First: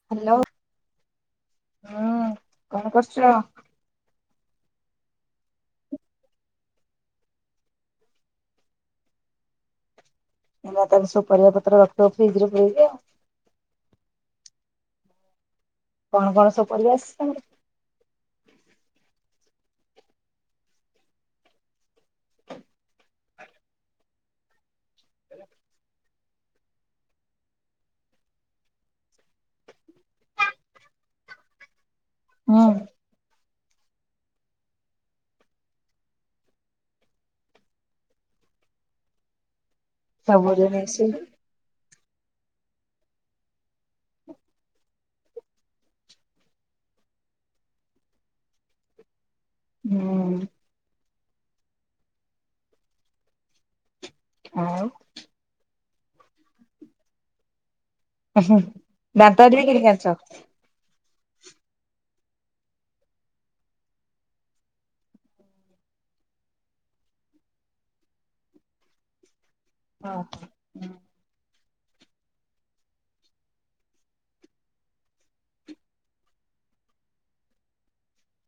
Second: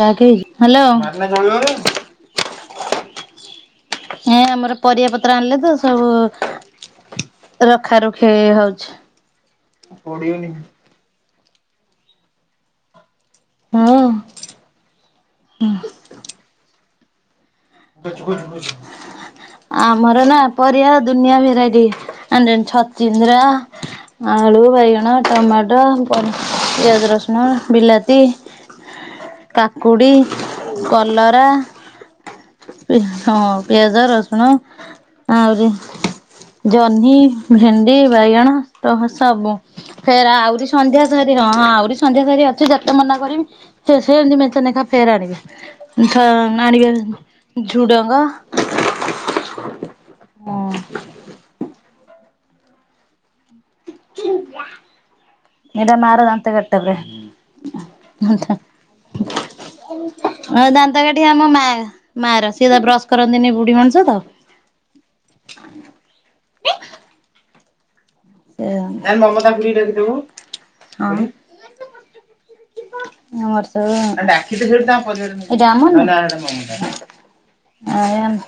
Hello. [inaudible] ହୁଁ କଣ କରୁଛ? ହେଁ ଆମର ପରିବା ପତ୍ର ଆଣିଲେ ତ ସବୁ। ରଖା ରଖି ହଉଛି। କୋଡିଏ ଏ ତାର ସବୁ ପରିବା ପତ୍ର ରଖିଦବ ଫ୍ରିଜରେ ପୁରେଇ କି ଆଉ। ହଁ। କଣ କଣ ସବୁ ପରିବା ଆସିଛି ତାର। [unintelligible] ଆମର ନା ପରିବା ଦୁନିଆ ଭେରାଇଟି ଆଣୁଚନ୍ତି ଛଚିନ୍ଦ୍ରା ଆଳୁ, ବାଇଗଣ, ଟମାଟ ପର [unintelligible] ପିଆଜ, ରସୁଣ, ବିଲାତି କାକୁଡି, କଲରା [unintelligible] ହଁ ପିଆଜ, ରସୁଣ ଆହୁରି ଜହ୍ନି, ଭେଣ୍ଡି, ବାଇଗଣ, ତହ ସବୁ ଫେର ସବୁ ଆହୁରି ରେ ସନ୍ଧ୍ୟା ମିଶି ଧରି ହଁ ହଁ ଆହୁରି ସନ୍ଧ୍ୟାସାରି ଅଛି ଯେତେ ମନା କରିବି ସେ ସେମିତି ମେଞ୍ଚେନାଖା ଫେରେ ଆଣିବେ। ଉଁ ଥ ଆଣିବେ ଝୁଡଙ୍ଗ। ହୁଁ। ହଁ ଆଉ ହେରା ମାର ଦାନ୍ତ କାଠିଟା ବେ। ଉଁ ହୁଁ ଦାନ୍ତକାଠି ବି କିଣିକି ଅଣୁଚ? ହଁ ଦାନ୍ତ କାଠି ଆମ ମା ମାର ସିଏ ତ ବ୍ରସ କରନ୍ତିନି ବୁଢୀ ମଣିସ ତ। ଏ ଆମ୍ [unintelligible] ଯାଆନି ମମତା ଖୁଡିକୁ ଡାକିଦୋବୁ ହଁ ଆଉ। [unintelligible] ଆୟାନ୍।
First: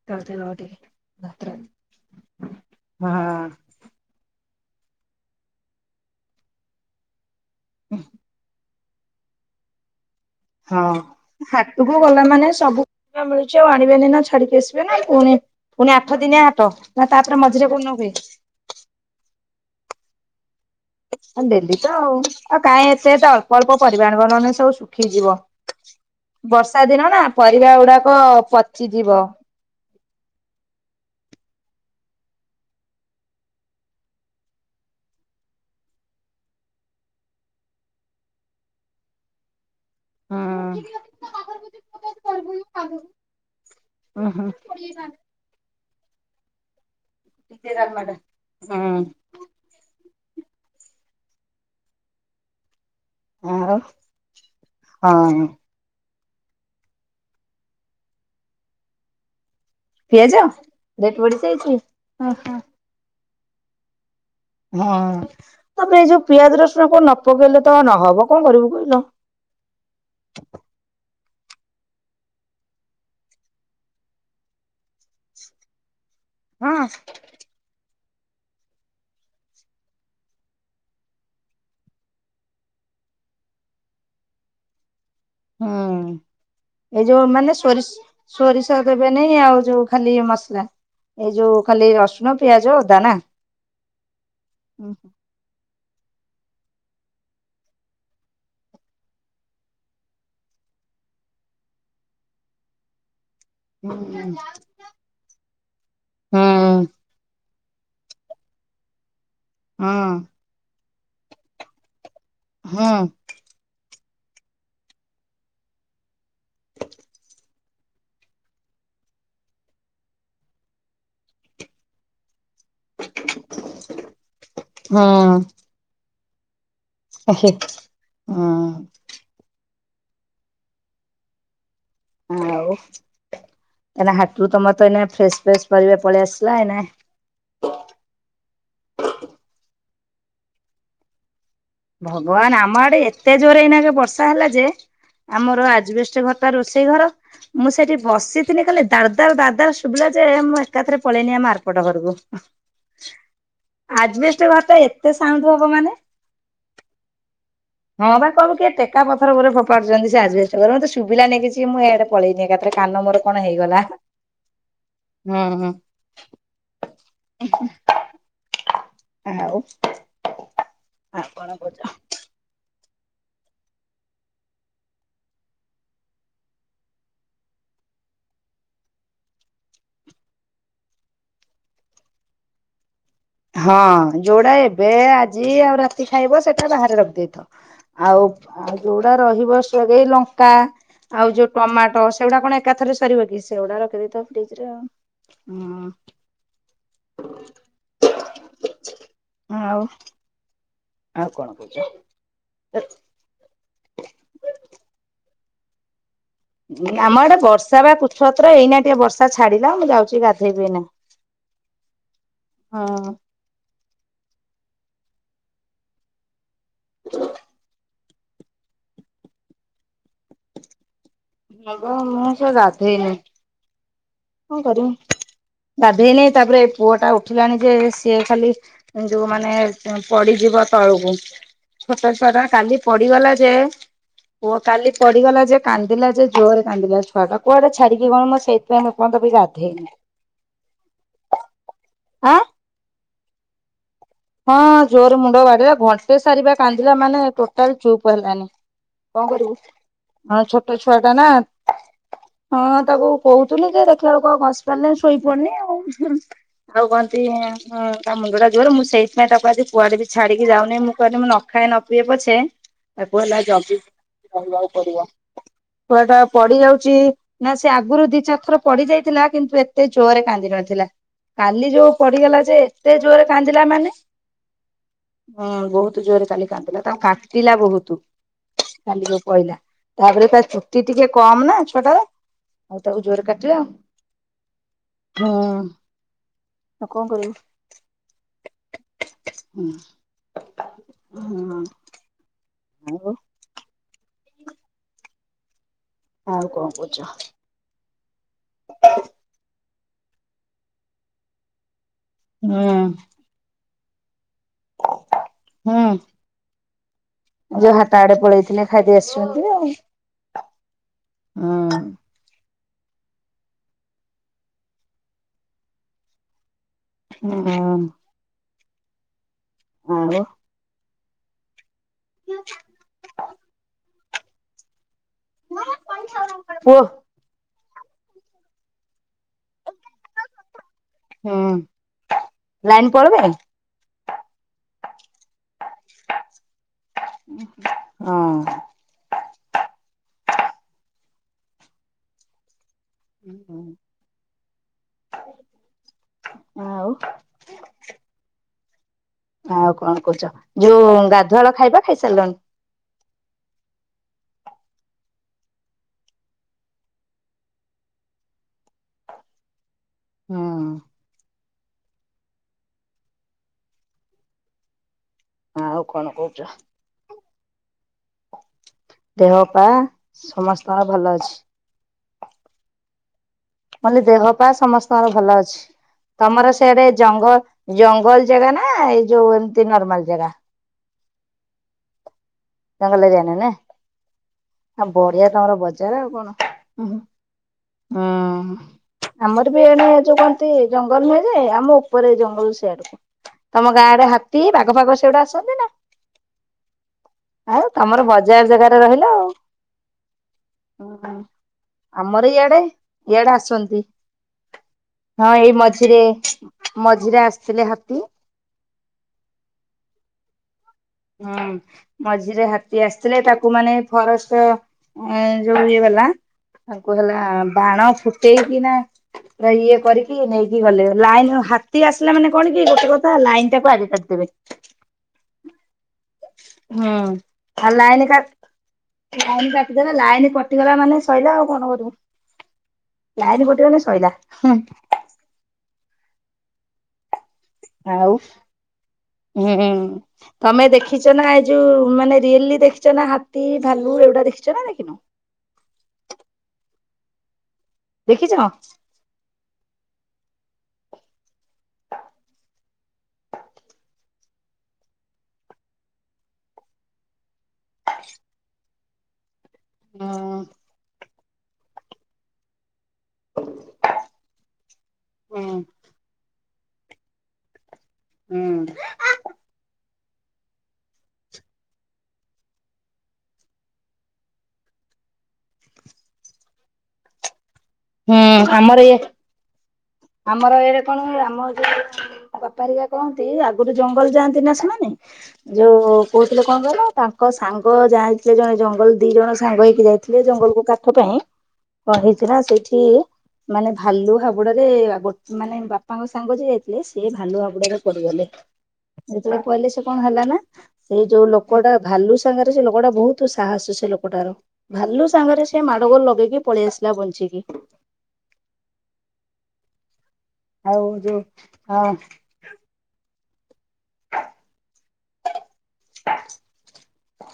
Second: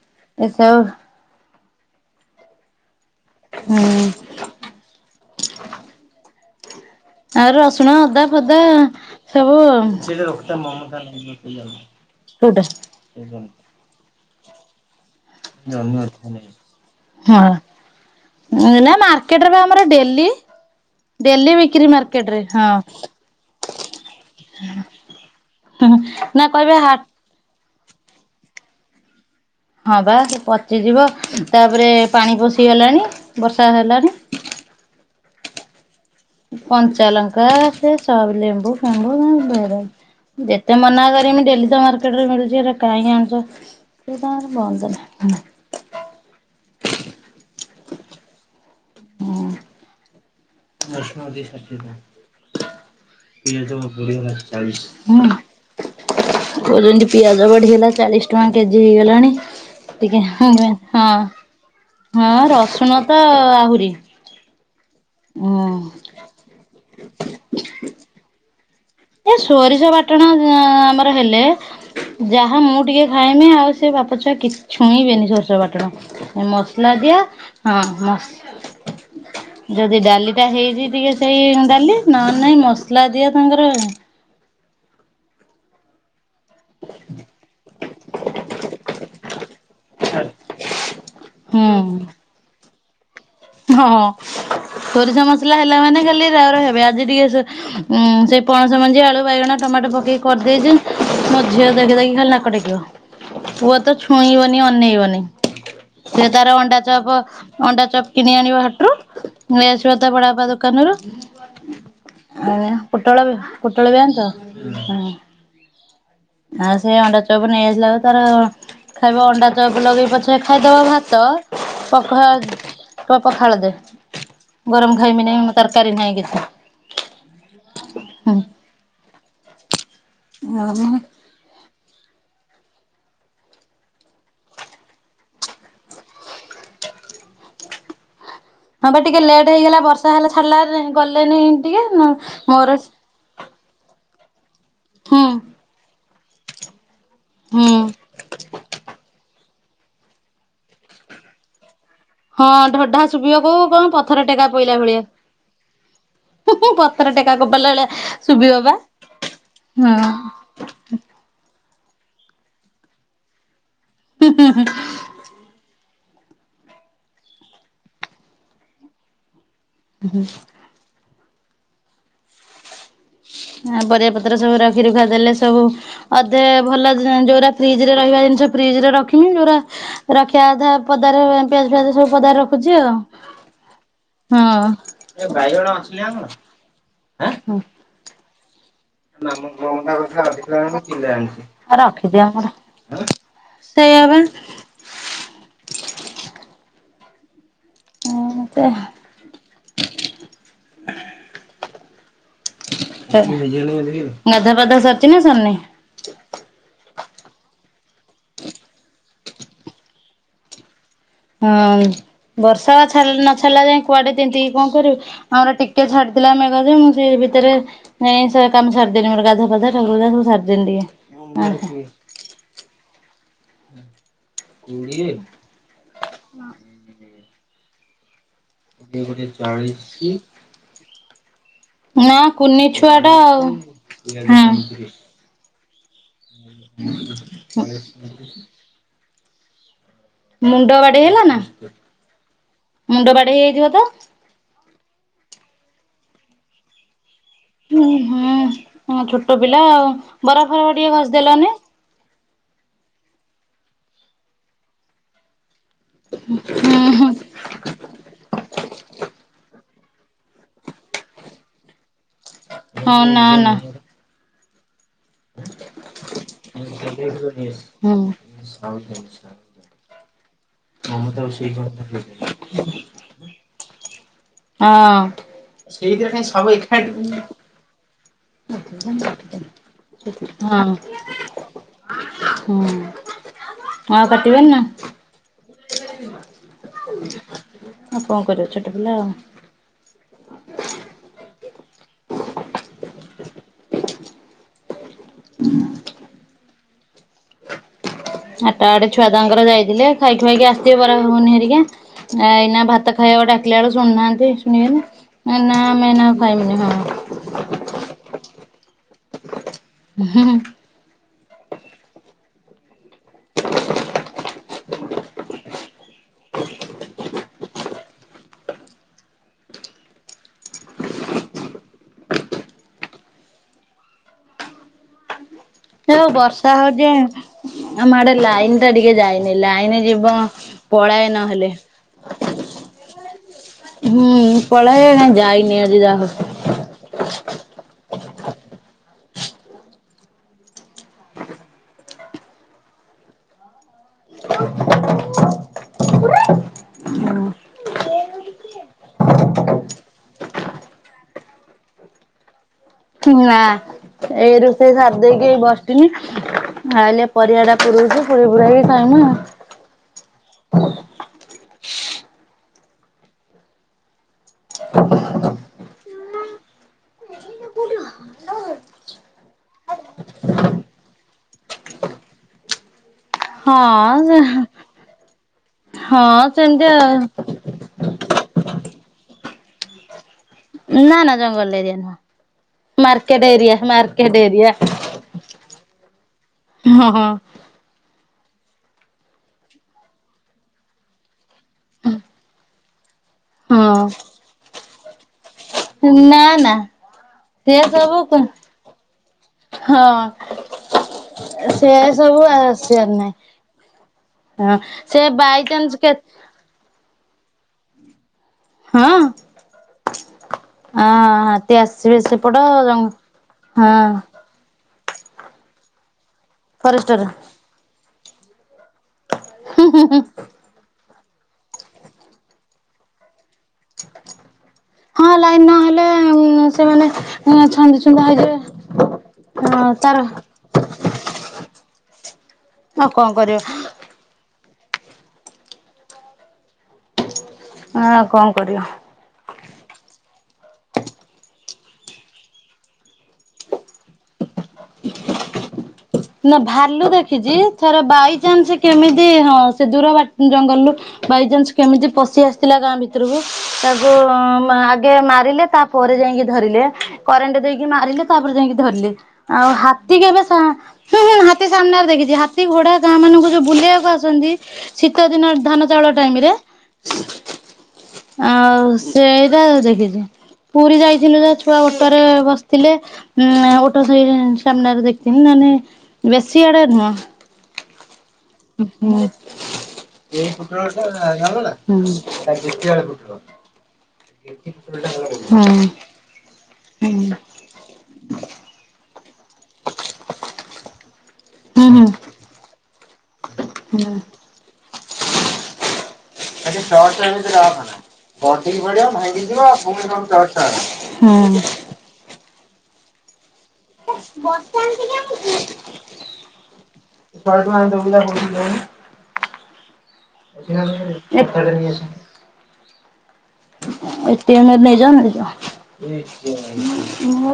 [unintelligible] ହଁ। ହୁଁ। ଆଉ ରସୁଣ ଅଦା ଫଦା ସବୁ। ହଁ ହାଟକୁ ଗଲା ମାନେ କୋଉଟା ସବୁ ପରିବା ମିଳୁଚି ଆଉ ଆଣିବେନି ନା ଛାଡିକି ଆସିବେ ନା ପୁଣି ପୁଣି ଆଠ ଦିନିଆ ହାଟ ନା ତାପରେ ହଁ ମଝିରେ କୋଉ ଦିନ ହୁଏ। ନା ମାର୍କେଟରେ ପା ଆମର ଡେଲି। ଆ ଡେଲି ବିକ୍ରି ତ ଆଉ, ମାର୍କେଟ ରେ ଆଉ ହଁ କାଇଁ ଏତେ ତ ଅଳ୍ପ ପରିବା ଆଣିବ ନହେନେ ଏ ସବୁ ଶୁଖିଯିବ ନା କହିବେ ବର୍ଷା ହା ଦିନ ନା। ପରିବା ଗୁଡାକ ପଚିଯିବ। ହଁ ପା ସେ ପଚିଯିବ ତାପରେ ପାଣି ପଷିଗଲାଣି ବର୍ଷା ହେଲାଣି। କଞ୍ଚା ଲଙ୍କା ସେ ସବୁ୍ ଲେମ୍ବୁ ଫେମ୍ବୁ ଉଁ ଭେରାଇ ଯେତେ ମନା କରମି ଡେଲି ତ ମାର୍କେଟରେ ମିଳୁଚି ହୁଁ ହେରା ଆଉ କାହିଁକି ଆଣୁଚ। ସେ ତାଙ୍କର ବନ୍ଦ ନାହିଁ ହେଲା। [unintelligible] ହୁଁ। [unintelligible] ଇଏ ଯୋଉ [unintelligible] ହୁଁ। ହଁ କୋହୁଚନ୍ତି ପିଆଜ ବଢିଗଲା ଚାଳିଶ ଟଙ୍କା କେଜି ହେଇଗଲାଣି। ଟିକେ ପିଆଜ? ହଁ [unintelligible] ରେଟ୍ ହଁ ବଢି ଯାଇଛି। ହଁ ଓହୋ ରସୁଣ ତ ଆହୁରି ହଁ ହୁଁ ତାପରେ ଏଇ ଯୋଉ ପିଆଜ ରସୁଣ କଣ ନ ପକେଇଲେ ତ ନହବ କଣ କରିବୁ କହିଲ। ଏ ସୋରିଷ ବାଟଣ ଯା ଆମର ହେଲେ ଯାହା ମୁଁ ଟିକେ ଖାଇମି ଆଉ ସେ ବାପ ଛୁଆ କି ଛୁଇଁବେନି ସୋରଷ ବାଟଣ। ହଁ ମସଲା ଦିଆ ହଁ ମସ୍ ଯଦି ଡାଲିଟା ହେଇଚି ଟିକେ ସେଇ ଉଁ ଡାଲି ନହେନେ ନାଇଁ ମସଲା ଦିଆ ତାଙ୍କର ହୁଁ ଏଇ ଯୋଉ ମାନେ ସୋରିଷ୍ ସୋରିଷ ଦେବେ ନାଇଁ ଆଉ ଯୋଉ ଖାଲି ମସଲା ଏଇ ଯୋଉ ଖାଲି ହୁଁ ରସୁଣ ପିଆଜ ଅଦା ନାଁ। ହଁ ସୋରିଷ ମସଲା ହେଲା ମାନେ ଖାଲି ରାଉ ରାଉ ହେବେ। ଆଜି ଟିକେ ସେ ଉଁ ସେଇ ପଣସ ମଞ୍ଜି, ଆଳୁ, ବାଇଗଣ, ଟମାଟ ପକେଇକି କରିଦେଇଚନ୍ ମୋ ଝିଅ ଦେଖି ଦେଇକି ଖାଲି ନାକ ଟେକିବ। ପୁଅ ତ ଛୁଇଁବନି ଅନେଇବନି ସେ ହୁଁ ତାର ଅଣ୍ଡା ଚପ ଅଣ୍ଡାଚପ୍ କିଣି ଆଣିବ ହାଟରୁ ନେଇ ହୁଁ ଆସିବ ତା ବଡ ବାପା ଦୋକାନରୁ। ଆଜ୍ଞା ହୁଁ ପୋଟଳ ବି ପୋଟଳ ବି ଆଣିଚ ହଁ। ଆଉ ସେ ଅଣ୍ଡା ଚପ୍ ନେଇ ଆସିଲାକୁ ତାର ଖାଇବ ଅଣ୍ଡା ଚପ୍ ଲଗେଇ ପଛେ ଖାଇଦବ ଭାତ। ପଖା କଇବ ପଖାଳ ଦେ। ଗରମ ଖାଇମିନି ତରକାରୀ ନାହିଁ କିଛି। ଏ ହେ ଉଁ [unintelligible] ଆଉ। ଏନେ ହାଟରୁ ତମର ଏନେ ଫ୍ରେସ୍ ଫ୍ରେସ୍ ପରିବା ପଳେଇ ଆସିବ ଏନେ ହଁ ବା, ଟିକେ ଲେଟ୍ ହେଇଗଲା ବର୍ଷା ହେଲା ଛାଡିଲା, ଗଲେନି ଟିକେ। ଭଗବାନ ଆମ ମୋର ଆଡେ ଏତେ ଜୋରେ ଏଇନାଗେ ବର୍ଷା ହେଲା ଯେ, ହୁଁ ଆମର ଆଜବେଷ୍ଟ ଘରଟା ରୋଷେଇ ଘର ମୁଁ ହୁଁ ସେଠି ବସିଥିଲି, ଖାଲି ଦାଳ୍ ଦାଳ୍ ଶୁଭିଲା ଯେ ମୁଁ ଏକାଥରେ ପଳେଇନି ଆମ ଆାରପଟ ଘରକୁ। ହଁ ଧଡ୍ ଧଢା ଶୁଭିବାକୁ କଣ ପଥର ଆଜବେଷ୍ଟ ଟେକା ଘରଟା ପଇଲା ଭଳିଆ? ଏତେ ସାଉଣ୍ଡ ହବ ମାନେ ହୁଁ ହୁଁ, ପଥର ଟେକା ଫୋପାଡିଲା ଭଳିଆ। ହଁ ବା, କଇବ କିଏ ଟେକା ପଥର ପରି ହଁ ଫୋପାଡୁଛନ୍ତି, ସେ ଆଜବେଷ୍ଟ ଏଇରା ମତେ ଶୁଭିଲାନି କିଛି, ମୁଁ ଇଆଡେ ପଳେଇନି ଏକାଥରେ କାନ ମୋର କଣ ହେଇଗଲା? ହୁଁ ହୁଁ ହୁଁ। [unintelligible] ଆଉ ଉଁ ହୁଁ। ଆପଣ [unintelligible] ଆ ପରିବା ପତ୍ର ସବୁ ରଖି ରୁଖା ଦେଲେ, ସବୁ ଅଧେ ଭଲ, ଯୋଉରା ଫ୍ରିଜରେ ରହିବା ଜିନିଷ ଫ୍ରିଜରେ ରଖିମୁଁ। ଯୋଉରା ରଖିବା କଥା ପଦାରେ ପିଆଜ ଫିଆଜ ସବୁ ପଦାରେ ରଖୁଛି ଆଉ। ହଁ, ଯୋଉଡା ଏବେ ଆଜି ଆଉ ରାତିକି ଖାଇବ ସେଇଟା ବାହାରେ ରଖି ହଁ ଦେଇଥାଅ। ଆଉ ଆଉ ଯୋଉଟା ରହିବ, ସିଆଡେ ଲଙ୍କା ଆଉ ଯୋଉ ଟମାଟୋ ରଖିଦିଅ ସେଗୁଡା ଆମର କଣ ଏକାଥରେ ସରିବ କି, ସେଗୁଡା ସେଇଆ ବା ରଖିଦେଇଥବ ଫ୍ରିଜରେ ଆଉ? ଉଁ। କଣ କହ? ଆଉ ଆଉ କଣ କହୁଚ? ଗାଧା ପାଧା ସରିଚି ନା ସରିନି? ଆମ ଆଡେ ବର୍ଷା ବା କୁଛତ୍ର ଏଇନା ଟିକେ ବର୍ଷା ଛାଡିଲା। ମୁଁ ଯାଉଛି ଗାଧେଇବି ଏଇନା। ହଁ, ବର୍ଷା ବା ଛାଡି ହଁ ନ ଛାଡିଲା ଯାଇଁ କୁଆଡେ ତିନ୍ତିକି କଣ କରିବୁ? ଆମର ଟିକେ ଛାଡିଥିଲା ମେଘ ଯେ, ମୁଁ ସେଇ ଭିତରେ ନାଇଁ, ସେ କାମ ସରିଦେନି ମୋର ଗାଧା ପାଧା ଠକୁରା ପୂଜା ସବୁ ସରିିଦେଲି ଟିକେ। ମେଘ, ମୁଁ ସେ ଗାଧେଇନି। [inaudible] କଣ କରିବ? ଯୋଉ ମାନେ ପ-ପଡିଯିବ ତଳକୁ। ଛୋଟ ନା ଛୁଆଟା କୁନି କାଲି ଛୁଆ ଟା ପଡିଗଲା ଆଉ ଯେ, ହଁ ପୁଅ କାଲି ପଡିଗଲା ଯେ କାନ୍ଦିଲା ଯେ ଜୋରେ କନ୍ଦିଲା ଛୁଆଟା। କୁଆଡେ ଛାଡିକି କଣ ମୁଁ ସେଥିପାଇଁ ମୁଁ ଏପର୍ଯ୍ୟନ୍ତ ବି ଗାଧେଇନି? ମୁଣ୍ଡ ବାଡେଇ ହେଲା ନା। ଆଁ। ମୁଣ୍ଡ ବାଡେଇ ହେଇଯାଇଥିବ ତ। ହଁ ଜୋରେ ମୁଣ୍ଡ ବାଡେଲା, ଘଣ୍ଟେ ସାରି ବା କାନ୍ଦିଲା ମାନେ ଟୋ ଟୋଟାଲୀ ଉଁ ଚୁପ୍ ହୁଁ ହେଲାନି, ହଁ କଣ ଛୋଟ କରିବୁ? ପିଲା ଆଉ ହଁ, ବରଫ ଫରଫ ଛୋଟ ଟିକେ ଛୁଆଟା ନା। ଘଷିଦେଲନି। ହଁ, ତାକୁ କହୁଥିଲି ଯେ ଦେଖିଲା ବେଳକୁ ଆଉ ଘସି ପାରିଲେ ଶୋଇପଡଲି ଆଉ। ଆଉ ହୁଁ କଣ ହୁଁ ତି, ତା ମୁଣ୍ଡଟା ଜୋରେ ମୁଁ ସେଇ ସେଥିପାଇଁ ତାକୁ ଆଜି କୁଆଡେ ବି ଛାଡିକି ଯାଉନି। ମୁଁ କହିଲି, ମୁଁ ନଖାଏ ନ ପିଏ ପଛେ ଏ ହଁ ତାକୁ ନା ହେଲା ନା ଜଗିବୁ ଜଗିବାକୁ ପଡିବ। ଛୁଆଟା ପଡି ଯାଉଛି ନା ସେ ହୁଁ ଆଗରୁ ହଁ। ଦି ଚାରି ଥର ପଡି ଯାଇଥିଲା କିନ୍ତୁ ଏ ଏତେ ଜୋରେ କାନ୍ଦି ନଥିଲା, କାଲି ଯୋଉ ପଡିଗଲା ଯେ ଏତେ ଜୋର୍ ରେ କାନ୍ଦିଲା ମାନେ। ଅଁ -ଅ। ହୁଁ ବହୁତ୍ ଜୋରେ [unintelligible] କାନ୍ଦିଲା ତାଙ୍କୁ କାଟିଲା ବହୁତ୍। ଚାଲିବ ପଇଲା ତାପରେ ହଁ ଚୁଟି ଟିକେ କମ୍ ନା ଛୁଆଟାର। ହୁଁ ଆଉ ତାକୁ ଜୋରେ କାଟିଲା ଆଉ। କାଟିବେନି ନା ହୁଁ କଣ କରିବୁ। ଆଉ କଣ କରିବ ଛୋଟ ପିଲା ଆଉ। ହୁଁ- ହଁ। ଆଉ। ଆଉ କଣ କହୁଛ? ହାଟ ଆଡେ ଛୁଆ ତାଙ୍କର ଯାଇଥିଲେ ଖାଇ ଖୁଆକି ଆସିଥିବେ ବରା ଘୁଗୁନି ହେରିକା। ଆ ହୁଁ ଏଇନା ଭାତ ଖାଇବାକୁ ଡାକିଲା ବେଳକୁ ଶୁଣୁନାହାନ୍ତି ଶୁଣିବେନି, ନା ଆମେ ଏନା ଖାଇମିନି ହଁ। ଯୋ ହାଟ ଆଡେ ପଳେଇଥିଲେ ଖାଇଦେଇ ଆସିଛନ୍ତି ଆଉ। ହୁଁ -ହୁଁ। ହଁ। [inaudible] ହଁ -ଅଁ- ଅ ହଁ ବ। [inaudible] ହେ ଯୋଉ ବର୍ଷା ପୁଅ ହଉଛି। ଆମ ଆଡେ ଲାଇନ୍ ଟା ଟିକେ ଯାଇନି, ଲାଇନ ଯିବ ପଳାଏ। ହୁଁ ନହେଲେ। ଲାଇନ ପଳେଇବେ ହୁଁ ପଳାଏ, କାଇଁ ଯାଇନି ଆଜି ଯାହଉ। ହଁ। [inaudible] ଆଉ [inaudible] ଆଉ କଣ କରୁଚ? ଯୋଉଁ ଗାଧୁଆଳ ଖାଇବା ଖାଇସାରିଲଣି? ନା ଏଇ ରୁଷେଇ ସାର୍ ଦେଇକି ଏଇ ବସିଥିନି। ଆଇଲେ ପରିବାଟା ପୁରୋଉଚୁ, ପୁରେଇ ପୁରା କି ଖାଇ ମୁ ଆଉ। ହଁ। [inaudible] ଆଉ କଣ କହୁଛ? [inaudible] ଦେହ ପା ସମସ୍ତଙ୍କର ଭଲ ଅଛି। କଲି ହଁ ଦେହ ପା ସମସ୍ତଙ୍କର ଭଲ ଅଛି, ହଁ ତମର ସେମିତି ସେଆଡେ ଆଉ ଜଙ୍ଗଲ୍ ଜଙ୍ଗଲ୍ ଜାଗା ନା ଏଇ ଯୋଉ ଏମିତି ନର୍ମାଲ ଜାଗା? ନା ନା ଜଙ୍ଗଲ ଏରିଆ ନୁହଁ, ମାର୍କେଟ ଏରିଆ, ମାର୍କେଟ ଏରିଆ। ଆ ବଢିଆ ତମର ବଜାର ଆଉ କଣ। ହଁ ହୁଁ ହଁ। ଆମର ବି ଏଣେ ଯୋଉ କନ୍ତି ଜଙ୍ଗଲ ନୁହେଁ ଯେ ଆମ ଉପରେ ଜଙ୍ଗଲ୍ [unintelligible] ତ ତମ ଗାଁରେ ହଁ ହାତୀ, ବାଘ ଫାଗ ସେଗୁଡା ନା ନା ସେ ଆଉ ତମର ସବୁ ବଜାର ଜାଗାରେ ରହିଲ ହଁ ଆଉ। ସେଆ ସବୁ ଆମର ଆ ଇଆଡେ ଆସିବାର ଇଆଡେ ଆସନ୍ତି ନାହିଁ। ହଁ ସେ ହଁ ଏଇ ବାଇଚାନ୍ସ ମଝିରେ କେତେ ମଝିରେ ଆସିଥିଲେ ହାତୀ। ହଁ। ହଁ ହାତୀ ଆସିବେ ସେପଟ ମଝିରେ ହାତୀ ଜଙ୍ଗ ଆସିଥିଲେ ତାକୁ ମାନେ ହଁ ଫରେଷ୍ଟ ଏ ଯୋଉ ଇଏ ବାଲା ତାଙ୍କୁ ଫରେଷ୍ଟର। ହେଲା ବାଣ ଫୁଟ କି ନା ପୁରା ଇଏ କରିକି ନେଇକି ଗଲେ ଲାଇନ ହାତୀ ଆସିଲା ମାନେ କଣ କି ଗୋଟେ କଥା ଲାଇନ ଟାକୁ ଆଗେ କାଟିିଦେବେ। ହଁ ଲାଇନ ନହେଲେ ସେମାନେ ହୁଁ ଛନ୍ଦି ଛୁନ୍ଦା ହେଇଯିବେ ଲାଇନ୍ ହଁ କାଟିଦେବା ତାର ଲାଇନ କଟିଗଲା ମାନେ ସଇିଲା ଆଉ କଣ କରିବୁ। ଆଉ କଣ କରିବ ଲାଇନ କଟି ଗଲେ ଶଇଲା। ଆଉ କଣ କରିବ। ହୁଁ। ତମେ ଦେଖିଚ ନା ଏଇ ଯୋଉ ମାନେ ରିଏଲି ଦେଖିଚ ନା ହାତୀ ଭାଲୁ ଏଗୁଡା ଦେଖିଚ ନା ନାହିଁ କେବେ? ନା ଭାଲୁ ଦେଖିଚି ଥର ଦେଖିଛ? ବାଇଚାନ୍ସ କେମିତି ହଁ ସେ ଦୂର ବା ଜଙ୍ଗଲରୁୁ ବାଇଚନ୍ସ କେମିତି ପଶି ଆସିଥିଲା ଗାଁ ଭିତରକୁ ତାକୁ ମାରିଲେ ତା ପରେରେ ଯାଇକି ଧରିଲେ କରେଣ୍ଟ ଦେଇକି ମାରିଲେ ତାପରେ ଯାଇକି ଧରିଲେ। ଆଉ ହାତୀ କେବେ ହୁଁ ହାତୀ ସାମ୍ନାରେ ଦେଖିଚି ହାତୀ ଘୋଡା ଗାଁ ମାନଙ୍କୁ ଯୋଉ ବୁଲେଇବାକୁ ଆସନ୍ତି ଶୀତ ଦିନରେ ଧାନ ହୁଁ ଚାଉଳ ଟାଇମରେ। ଆଉ ସେଇରା ଦେଖିଚି। ପୁରୀ ଯାଇଥିଲେ ଯା ଛୁଆ ଓଟରେ ବସିଥିଲେ। ଉଁ ଓଠ ସେଇ ସାମ୍ନାରେ ଦେଖିଥିନି ନନେ ବେଶୀ ଆଡେ ନୁହଁ। ହୁଁ ଏଟିଏମ୍ ଆମର ଇଏ ଆମର ଏଇଡେ କଣ ହୁଏ ଆମ ଯଉ ବାପାରିକା କହନ୍ତି ଆଗରୁ ଜଙ୍ଗଲ ଯାଆନ୍ତି ନା ସେମାନେ। ଯୋଉ କହୁଥିଲେ କଣ କହିଲ ତାଙ୍କ ସାଙ୍ଗ ଯାଇଥିଲେ ଜଣେ ଜଙ୍ଗଲ ଦି ଜଣ ସାଙ୍ଗ ହେଇକି ଯାଇଥିଲେ ଜଙ୍ଗଲ କୁ କାଠ ପାଇଁ କଣ ହେଇଥିଲା ସେଇଠି ମାନେ ଭାଲୁ ହାବୁଡରେ ଗୋ ମାନେ ବା ବାପାଙ୍କ ସାଙ୍ଗ ଯିଏ ଯାଇଥିଲେ ସିଏ ଭଲୁ ହାବୁଡରେ ପଡିଗଲେ। ଯେତେବେଳେ ପଇଲେ ସେ କଣ ହେଲା ନା ସେଇ ଯୋଉ ଲୋକଟା ଭାଲୁ ସାଙ୍ଗରେ ସେ ଲୋକଟା ବହୁତ ସାହସ ସେ ଲୋକଟାର ଭାଲୁ ସାଙ୍ଗରେ ସେ ମାଡ ଗୋଳ ଲଗେଇକି ପଳେଇ ଆସିଲା ବଞ୍ଚିକି। ା ବି ଆଉ ଯୋଉ ଏ ହଁ ଫସ ଏତେ ନେଇଯ ନେଇଯ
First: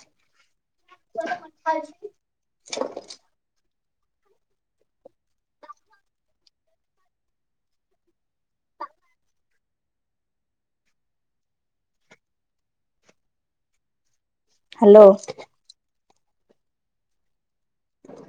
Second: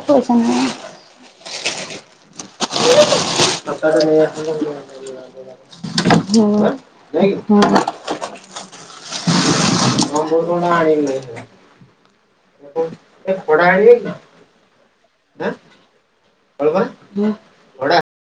ପଇସା ନ [inaudible] ପଟ ନେଇ ହୁଁ ହୁଁ ଆ ବହୁତ ଗଣ ଆଣି ଖଡା ଆଣିବେ କି ହ୍ୟାଲୋ। ବା ହଳ ଭ ହ